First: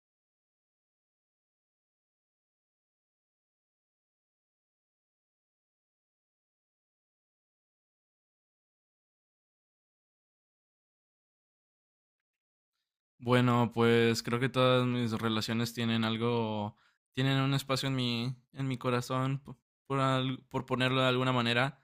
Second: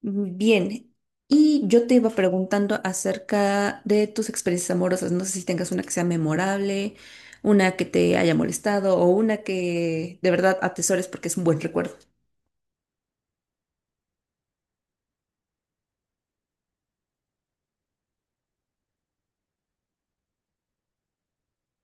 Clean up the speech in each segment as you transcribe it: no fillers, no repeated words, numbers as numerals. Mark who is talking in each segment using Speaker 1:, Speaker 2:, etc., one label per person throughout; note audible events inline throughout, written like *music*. Speaker 1: Bien, y yo te iba preguntando acerca de tus experiencias amorosas. No sé si tengas una que sea memorable, una que te haya molestado o una que de verdad atesores porque es un buen recuerdo.
Speaker 2: Bueno, pues creo que todas mis relaciones tienen algo, tienen un espacio en mi corazón, por ponerlo de alguna manera,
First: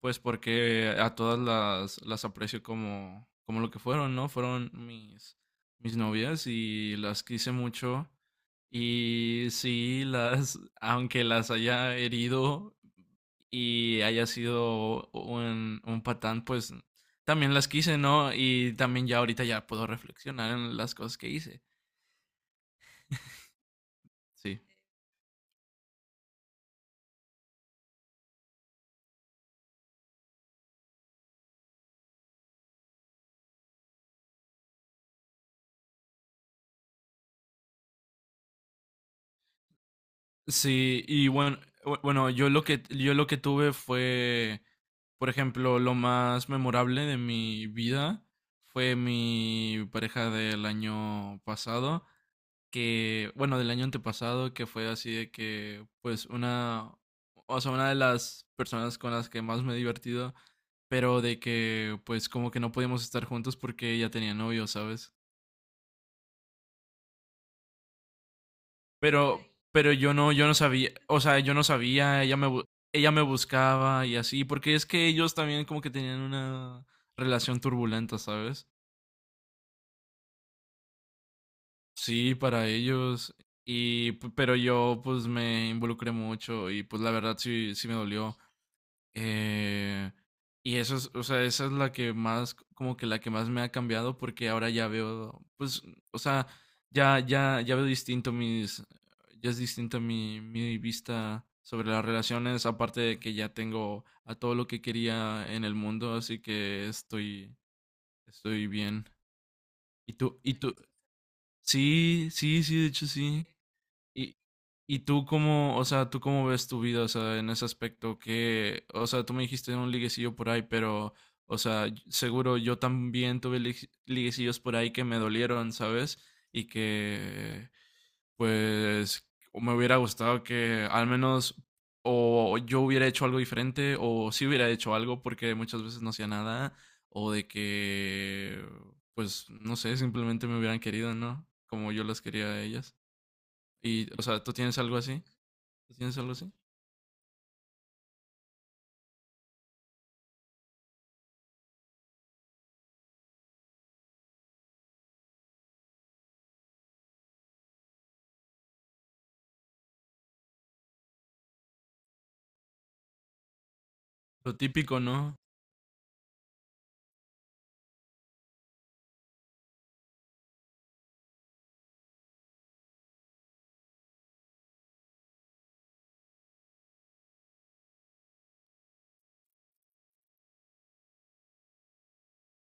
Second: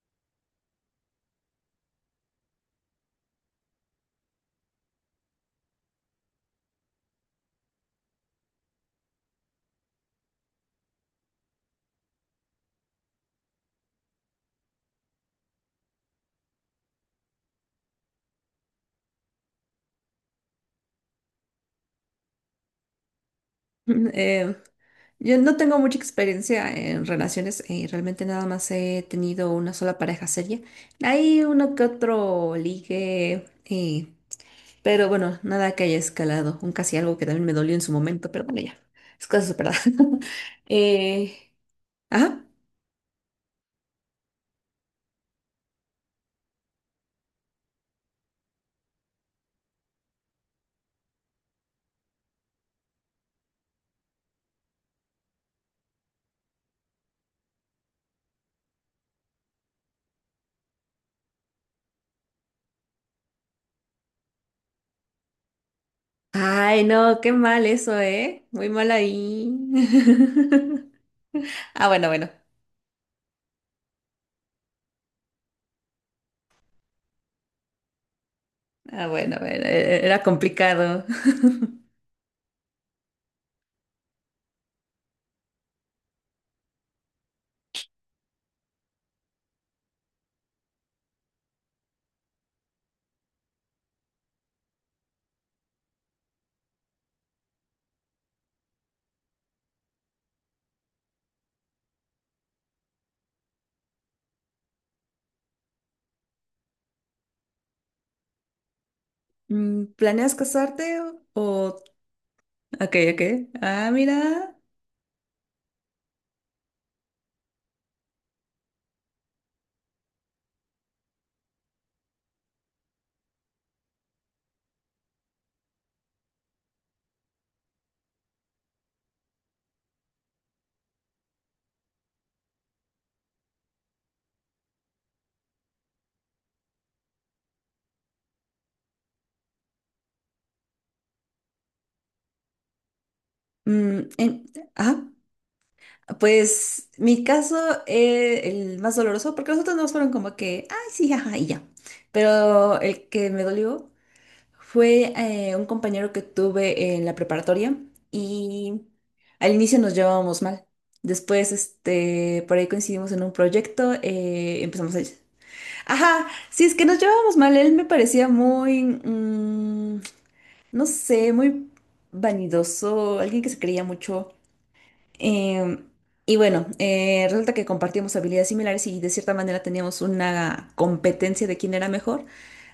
Speaker 2: pues porque a todas las aprecio como, como lo que fueron, ¿no? Fueron mis novias y las quise mucho. Y sí, las, aunque las haya herido y haya sido un patán, pues también las quise, ¿no? Y también ya ahorita ya puedo reflexionar en las cosas que hice.
Speaker 1: *laughs* Eh,
Speaker 2: Sí.
Speaker 1: yo no tengo mucha experiencia en relaciones, realmente nada más he tenido una sola pareja seria. Hay uno que otro ligue, pero bueno, nada que haya escalado, un casi algo que también me dolió en su momento, pero bueno, ya, es cosa superada. *laughs*
Speaker 2: Sí, y
Speaker 1: eh,
Speaker 2: bueno, bueno,
Speaker 1: ajá.
Speaker 2: yo lo que tuve fue, por ejemplo, lo más memorable de mi vida fue mi pareja del año pasado. Que, bueno, del año antepasado, que fue así de que, pues, una, o sea, una de las personas con las que más me he divertido, pero de que, pues, como que no podíamos estar juntos porque ella tenía novio, ¿sabes?
Speaker 1: Ay, no, qué mal eso, ¿eh? Muy mal
Speaker 2: Pero,
Speaker 1: ahí.
Speaker 2: pero yo no
Speaker 1: *laughs*
Speaker 2: sabía, o sea, yo no
Speaker 1: Ah, bueno,
Speaker 2: sabía,
Speaker 1: bueno.
Speaker 2: ella me buscaba y así, porque es que ellos también como que tenían una relación turbulenta, ¿sabes?
Speaker 1: Ah, bueno, bueno, era complicado. *laughs*
Speaker 2: Sí, para ellos. Y, pero yo pues me involucré mucho y pues la verdad sí, sí me dolió. Eh, y eso es, o sea, esa es la que más, como que la que más me ha cambiado porque ahora ya veo, pues, o sea, ya veo distinto mis, ya es distinta mi vista sobre las relaciones, aparte de que ya tengo a todo lo que quería en el mundo, así que estoy, estoy bien. ¿Y
Speaker 1: ¿Planeas
Speaker 2: tú?
Speaker 1: casarte o...?
Speaker 2: Sí, sí, sí, de
Speaker 1: Ok,
Speaker 2: hecho
Speaker 1: ok.
Speaker 2: sí.
Speaker 1: Ah,
Speaker 2: ¿Y,
Speaker 1: mira.
Speaker 2: y tú cómo, o sea, tú cómo ves tu vida, o sea, en ese aspecto que, o sea, tú me dijiste un liguecillo por ahí, pero, o sea, seguro yo también tuve liguecillos por ahí que me dolieron, ¿sabes? Y que, pues, me hubiera gustado que al menos o yo hubiera hecho algo diferente o sí hubiera hecho algo porque muchas veces no hacía nada o de que, pues, no sé, simplemente me hubieran querido, ¿no? Como yo las quería a ellas. Y,
Speaker 1: Mm,
Speaker 2: o sea,
Speaker 1: en-
Speaker 2: ¿tú tienes algo
Speaker 1: Ah,
Speaker 2: así? ¿Tú tienes algo así?
Speaker 1: pues mi caso, es el más doloroso, porque los otros no fueron como que, ay, sí, ajá, y ya. Pero el que me dolió fue un compañero que tuve en la preparatoria y al inicio nos llevábamos mal. Después, este, por ahí coincidimos en un proyecto,
Speaker 2: Lo
Speaker 1: empezamos a...
Speaker 2: típico, ¿no?
Speaker 1: Ajá, sí, es que nos llevábamos mal. Él me parecía muy, no sé, muy vanidoso, alguien que se creía mucho. Em, y bueno, resulta que compartíamos habilidades similares y de cierta manera teníamos una competencia de quién era mejor,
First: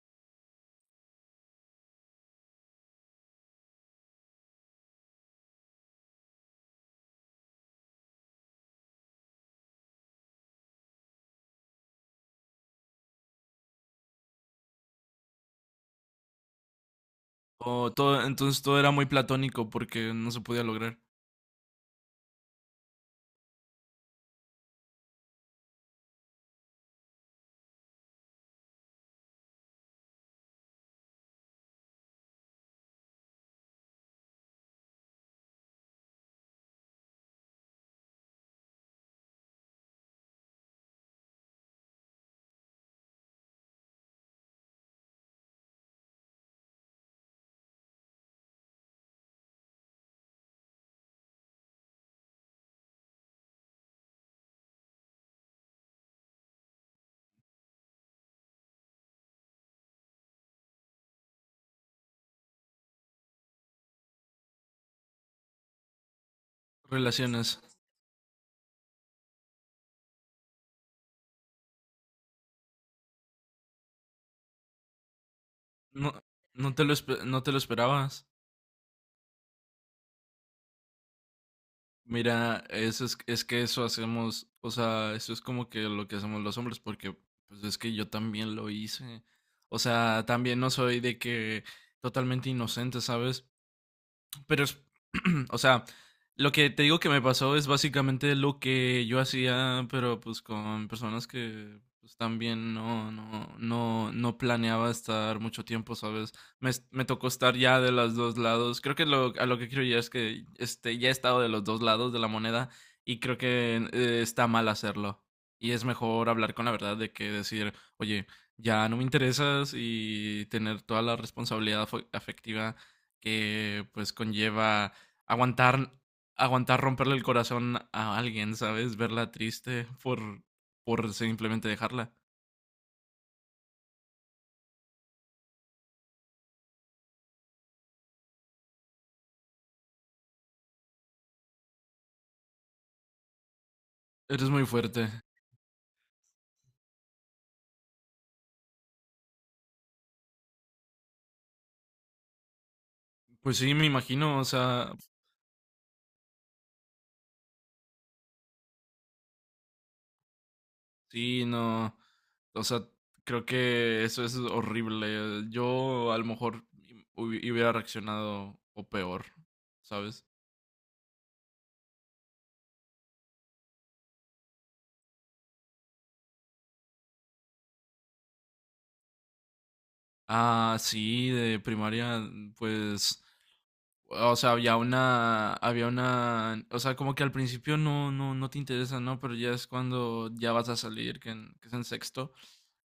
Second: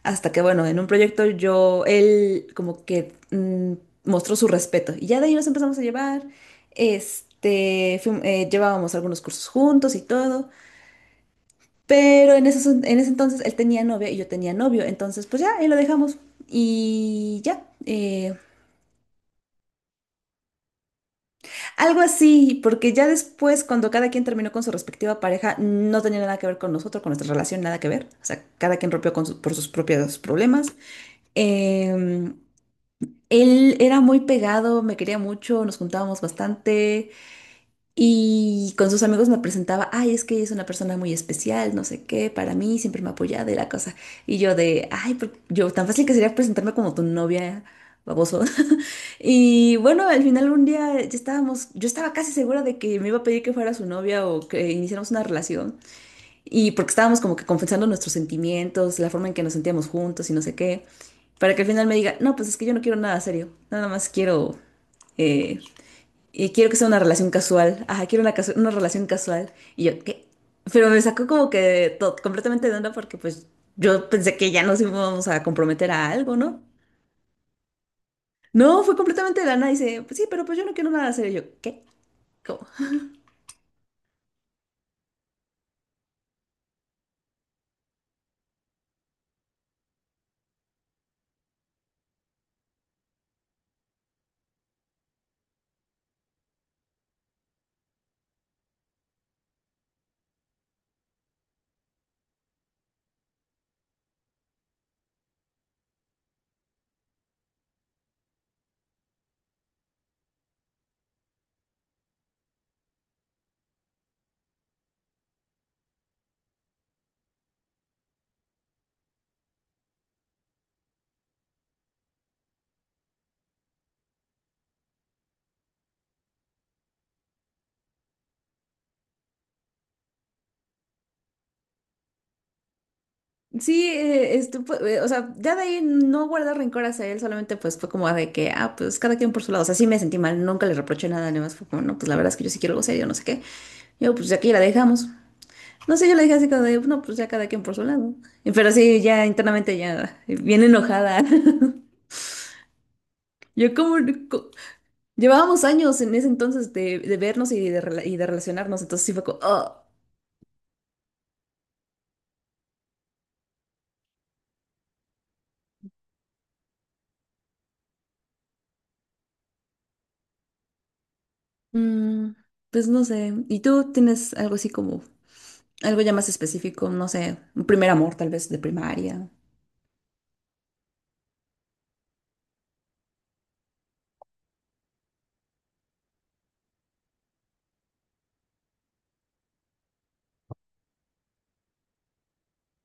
Speaker 1: hasta que bueno, en un proyecto yo, él como que mostró su respeto y ya de ahí nos empezamos a llevar, este, llevábamos algunos cursos juntos y todo, pero en ese entonces él tenía novia y yo tenía novio, entonces pues ya, ahí lo dejamos y ya.
Speaker 2: O todo, entonces todo era muy platónico porque no se podía lograr
Speaker 1: Algo así, porque ya después, cuando cada quien terminó con su respectiva pareja, no tenía nada que ver con nosotros, con nuestra relación, nada que ver. O sea, cada quien rompió con por sus propios problemas. Eh, él era muy pegado, me quería mucho, nos juntábamos bastante y con sus amigos me presentaba, ay, es que ella es una persona muy especial, no sé qué, para mí siempre me apoyaba apoyado y la cosa. Y yo de, ay, yo tan fácil que sería presentarme como tu novia, baboso. Y bueno, al final un día ya estábamos, yo estaba casi segura de que me iba a pedir que fuera su novia o que iniciáramos una relación. Y porque estábamos como que confesando nuestros sentimientos, la forma en que nos sentíamos juntos y no sé qué. Para que al final me diga, no, pues es que yo no quiero nada serio. Nada más quiero, eh, quiero que sea una relación
Speaker 2: relaciones.
Speaker 1: casual. Ajá, quiero una, una relación casual. Y yo, ¿qué? Pero me sacó como que completamente de onda porque pues yo pensé que ya nos íbamos a comprometer a
Speaker 2: No,
Speaker 1: algo, ¿no?
Speaker 2: no te lo esperabas.
Speaker 1: No, fue completamente de la nada. Dice, pues sí, pero pues yo no quiero nada hacer. Y yo, ¿qué?
Speaker 2: Mira,
Speaker 1: ¿Cómo?
Speaker 2: eso es que eso hacemos, o sea, eso es como que lo que hacemos los hombres, porque pues es que yo también lo hice. O sea, también no soy de que totalmente inocente, ¿sabes? Pero es, *clears throat* o sea, lo que te digo que me pasó es básicamente lo que yo hacía, pero pues con personas que pues, también no planeaba estar mucho tiempo, ¿sabes? Me, me tocó estar ya de los dos lados. Creo que lo, a lo que quiero llegar es que este, ya he estado de los dos lados de la moneda y creo que está mal hacerlo. Y es mejor hablar con la verdad de que decir, oye, ya no me interesas y tener toda la responsabilidad afectiva que pues conlleva aguantar, aguantar romperle el corazón a alguien, ¿sabes? Verla triste por simplemente dejarla.
Speaker 1: Sí, este, o sea, ya de ahí no guardar rencor hacia él, solamente pues fue como de que, ah, pues cada quien por su lado. O sea, sí me sentí mal, nunca le reproché nada, nada más fue como, no, pues la verdad es que yo sí quiero algo serio, no sé qué. Yo, pues
Speaker 2: Eres
Speaker 1: aquí la
Speaker 2: muy
Speaker 1: dejamos.
Speaker 2: fuerte.
Speaker 1: No sé, yo la dejé así como de, no, pues ya cada quien por su lado. Pero sí, ya internamente ya, bien enojada. *laughs*
Speaker 2: Pues
Speaker 1: Yo
Speaker 2: sí, me
Speaker 1: como,
Speaker 2: imagino, o
Speaker 1: co-
Speaker 2: sea,
Speaker 1: llevábamos años en ese entonces de vernos y de relacionarnos, entonces sí fue como, "Oh".
Speaker 2: sí, no, o sea, creo que eso es horrible. Yo a lo mejor hubiera reaccionado o peor, ¿sabes?
Speaker 1: Mm, pues no sé. ¿Y tú tienes algo así como, algo ya más específico? No sé, un primer amor tal vez de primaria.
Speaker 2: Ah, sí, de primaria, pues o sea, había una, o sea, como que al principio no, no te interesa, ¿no? Pero ya es cuando ya vas a salir, que, que es en sexto,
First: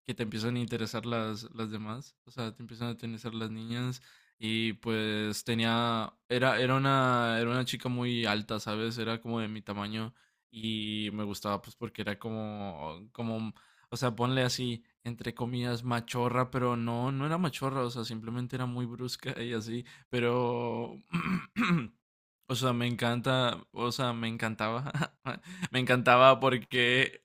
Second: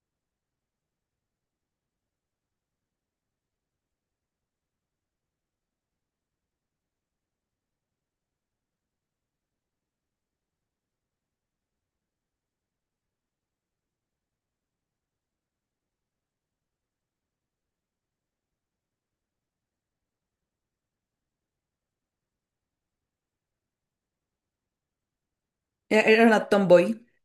Speaker 2: que te empiezan a interesar las demás, o sea, te empiezan a interesar las niñas y pues tenía, era, era una chica muy alta, ¿sabes? Era como de mi tamaño y me gustaba pues porque era como, como, o sea, ponle así, entre comillas, machorra, pero no, no era machorra, o sea, simplemente era muy brusca y así. Pero, *clears throat* o sea, me encanta, o sea, me encantaba, *laughs* me
Speaker 1: Era
Speaker 2: encantaba
Speaker 1: una tomboy.
Speaker 2: porque,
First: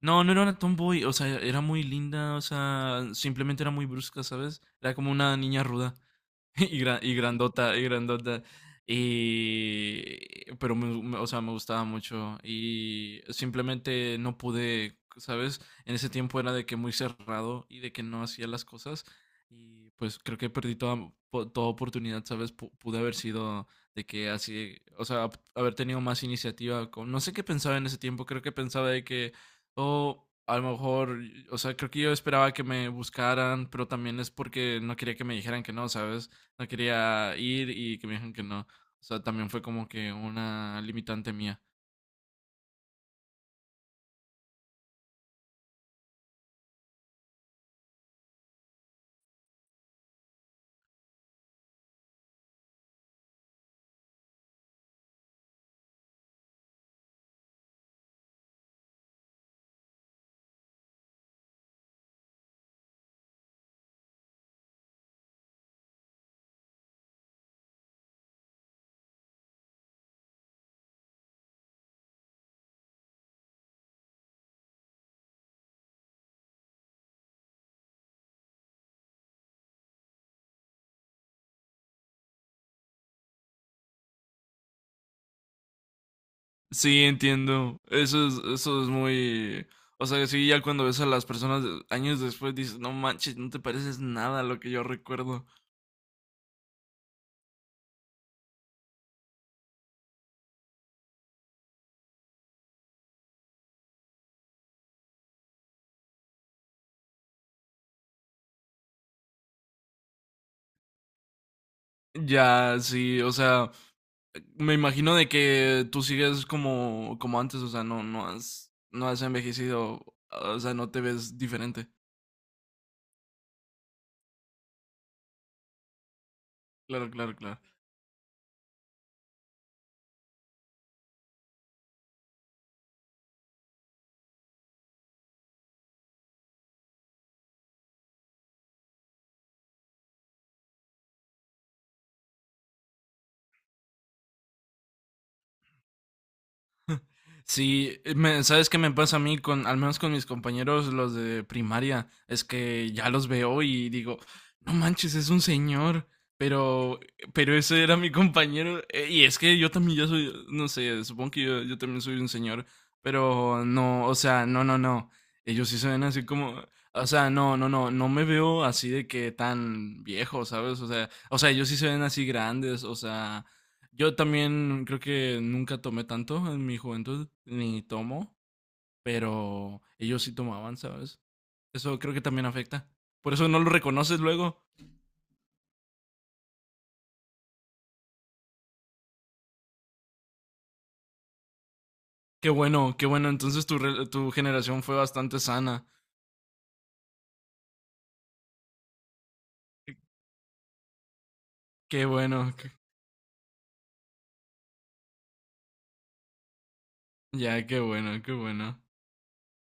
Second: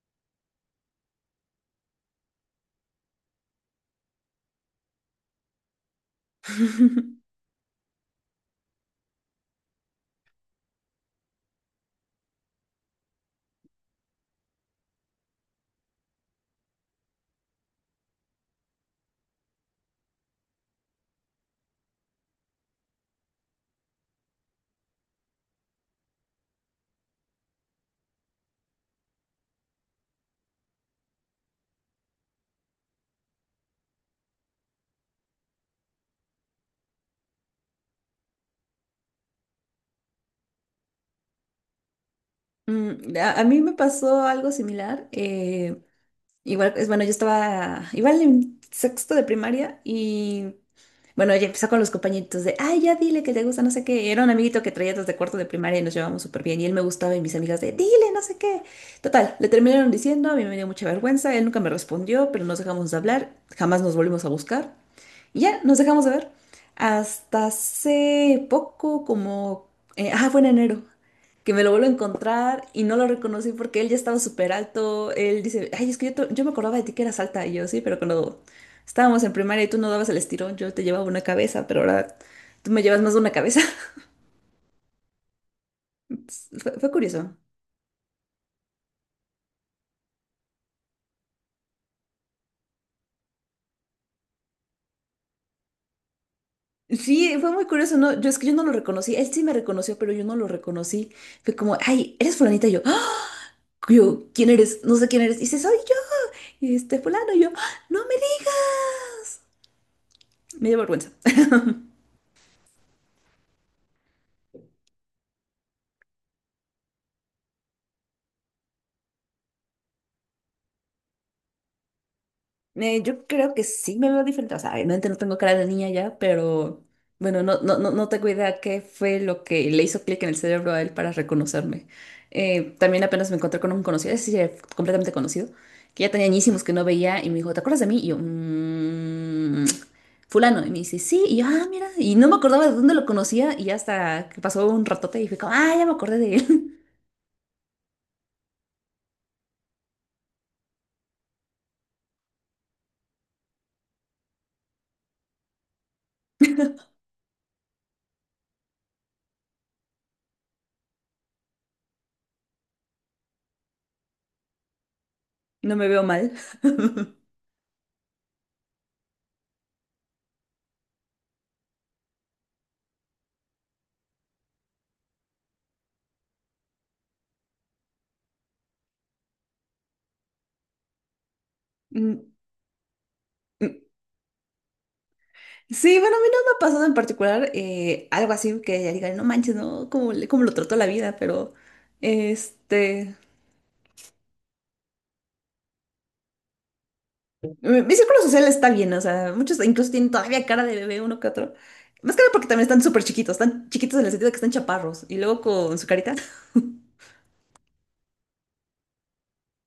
Speaker 2: no, no era una tomboy, o sea, era muy linda, o sea, simplemente era muy brusca, ¿sabes? Era como una niña ruda. *laughs* Y,
Speaker 1: *laughs*
Speaker 2: grandota, y grandota. Y, pero me, o sea, me gustaba mucho y simplemente no pude, ¿sabes? En ese tiempo era de que muy cerrado y de que no hacía las cosas y pues creo que perdí toda, toda oportunidad, ¿sabes? Pude haber sido de que así, o sea, haber tenido más iniciativa. No sé qué pensaba en ese tiempo, creo que pensaba de que, oh, a lo mejor, o sea, creo que yo esperaba que me buscaran, pero también es porque no quería que me dijeran que no, ¿sabes? No quería ir y que me dijeron que no. O sea, también fue como que una limitante mía.
Speaker 1: Mm, a mí me pasó algo similar. Igual, es bueno, yo estaba igual en sexto de primaria y bueno, ella empezó con los compañeritos de, ay, ya dile que te gusta, no sé qué. Era un amiguito que traía desde cuarto de primaria y nos llevábamos súper bien. Y él me gustaba y mis amigas de, dile, no sé qué. Total, le terminaron diciendo, a mí me dio mucha vergüenza, él nunca me respondió, pero nos dejamos de hablar, jamás nos volvimos a buscar. Y ya, nos dejamos de ver. Hasta hace poco, como, fue en enero, que me lo vuelvo a encontrar y no lo reconocí porque él ya estaba súper alto. Él dice, ay, es que yo, yo me acordaba de ti que eras alta. Y yo, sí, pero cuando estábamos en primaria y tú no dabas el estirón, yo te llevaba una cabeza, pero ahora tú me llevas más de una cabeza. *laughs* Fue
Speaker 2: Sí,
Speaker 1: curioso.
Speaker 2: entiendo. Eso es muy... O sea, sí, ya cuando ves a las personas años después dices, no manches, no te pareces nada a lo que yo recuerdo.
Speaker 1: Sí, fue muy curioso, ¿no? Yo es que yo no lo reconocí. Él sí me reconoció, pero yo no lo reconocí. Fue como, ay, eres fulanita. Y yo, "Ah", yo, ¿quién eres? No sé quién eres. Y dice, soy yo. Y este fulano. Y yo, "Ah, no me digas. Me dio vergüenza.
Speaker 2: Ya, sí, o sea, me imagino de que tú sigues como, como antes, o sea, no, no has, no has envejecido, o sea, no te ves diferente.
Speaker 1: Yo creo que sí me veo diferente. O sea, obviamente no tengo cara de niña ya, pero
Speaker 2: Claro, claro,
Speaker 1: bueno,
Speaker 2: claro.
Speaker 1: no tengo idea qué fue lo que le hizo clic en el cerebro a él para reconocerme. También apenas me encontré con un conocido, ese sí era completamente conocido, que ya tenía añísimos que no veía y me dijo, ¿te acuerdas de mí? Y yo, "Mm, fulano. Y me dice, sí. Y yo, ah, mira. Y no me acordaba de dónde lo conocía y hasta que pasó un ratote y fui como, ah, ya me acordé de él. *laughs*
Speaker 2: Sí, ¿sabes qué me pasa a mí con, al menos con mis compañeros, los de primaria? Es que ya los veo y digo, no manches, es un señor, pero, pero ese era mi compañero. Y es que yo también ya soy, no sé, supongo que yo también soy un señor, pero no, o sea, no. Ellos
Speaker 1: No
Speaker 2: sí
Speaker 1: me
Speaker 2: se
Speaker 1: veo
Speaker 2: ven así
Speaker 1: mal. *laughs*
Speaker 2: como, o sea, no me veo así de que tan viejo, ¿sabes? O sea, ellos sí se ven así grandes, o sea. Yo también creo que nunca tomé tanto en mi juventud, ni tomo, pero ellos sí tomaban, ¿sabes? Eso creo que
Speaker 1: Mm,
Speaker 2: también afecta. Por eso no lo
Speaker 1: mm.
Speaker 2: reconoces luego.
Speaker 1: Sí, bueno, a mí no me ha pasado en particular algo así que ya digan, no manches, ¿no? ¿Cómo, cómo lo trató la vida? Pero,
Speaker 2: Qué bueno, qué
Speaker 1: este,
Speaker 2: bueno. Entonces tu generación fue bastante sana.
Speaker 1: mi círculo social está bien, o sea, muchos incluso tienen todavía cara de bebé uno que otro.
Speaker 2: Qué
Speaker 1: Más que nada porque
Speaker 2: bueno,
Speaker 1: también
Speaker 2: qué-
Speaker 1: están súper chiquitos, están chiquitos en el sentido de que están chaparros y luego con su carita. *laughs*
Speaker 2: ya, qué bueno, qué bueno.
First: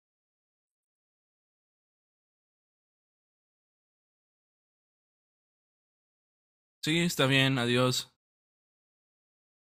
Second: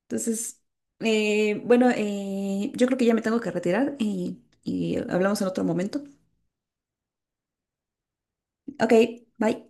Speaker 1: Entonces, bueno, yo creo que ya me tengo que retirar y hablamos en otro momento.
Speaker 2: Sí, está bien, adiós.
Speaker 1: Ok, bye.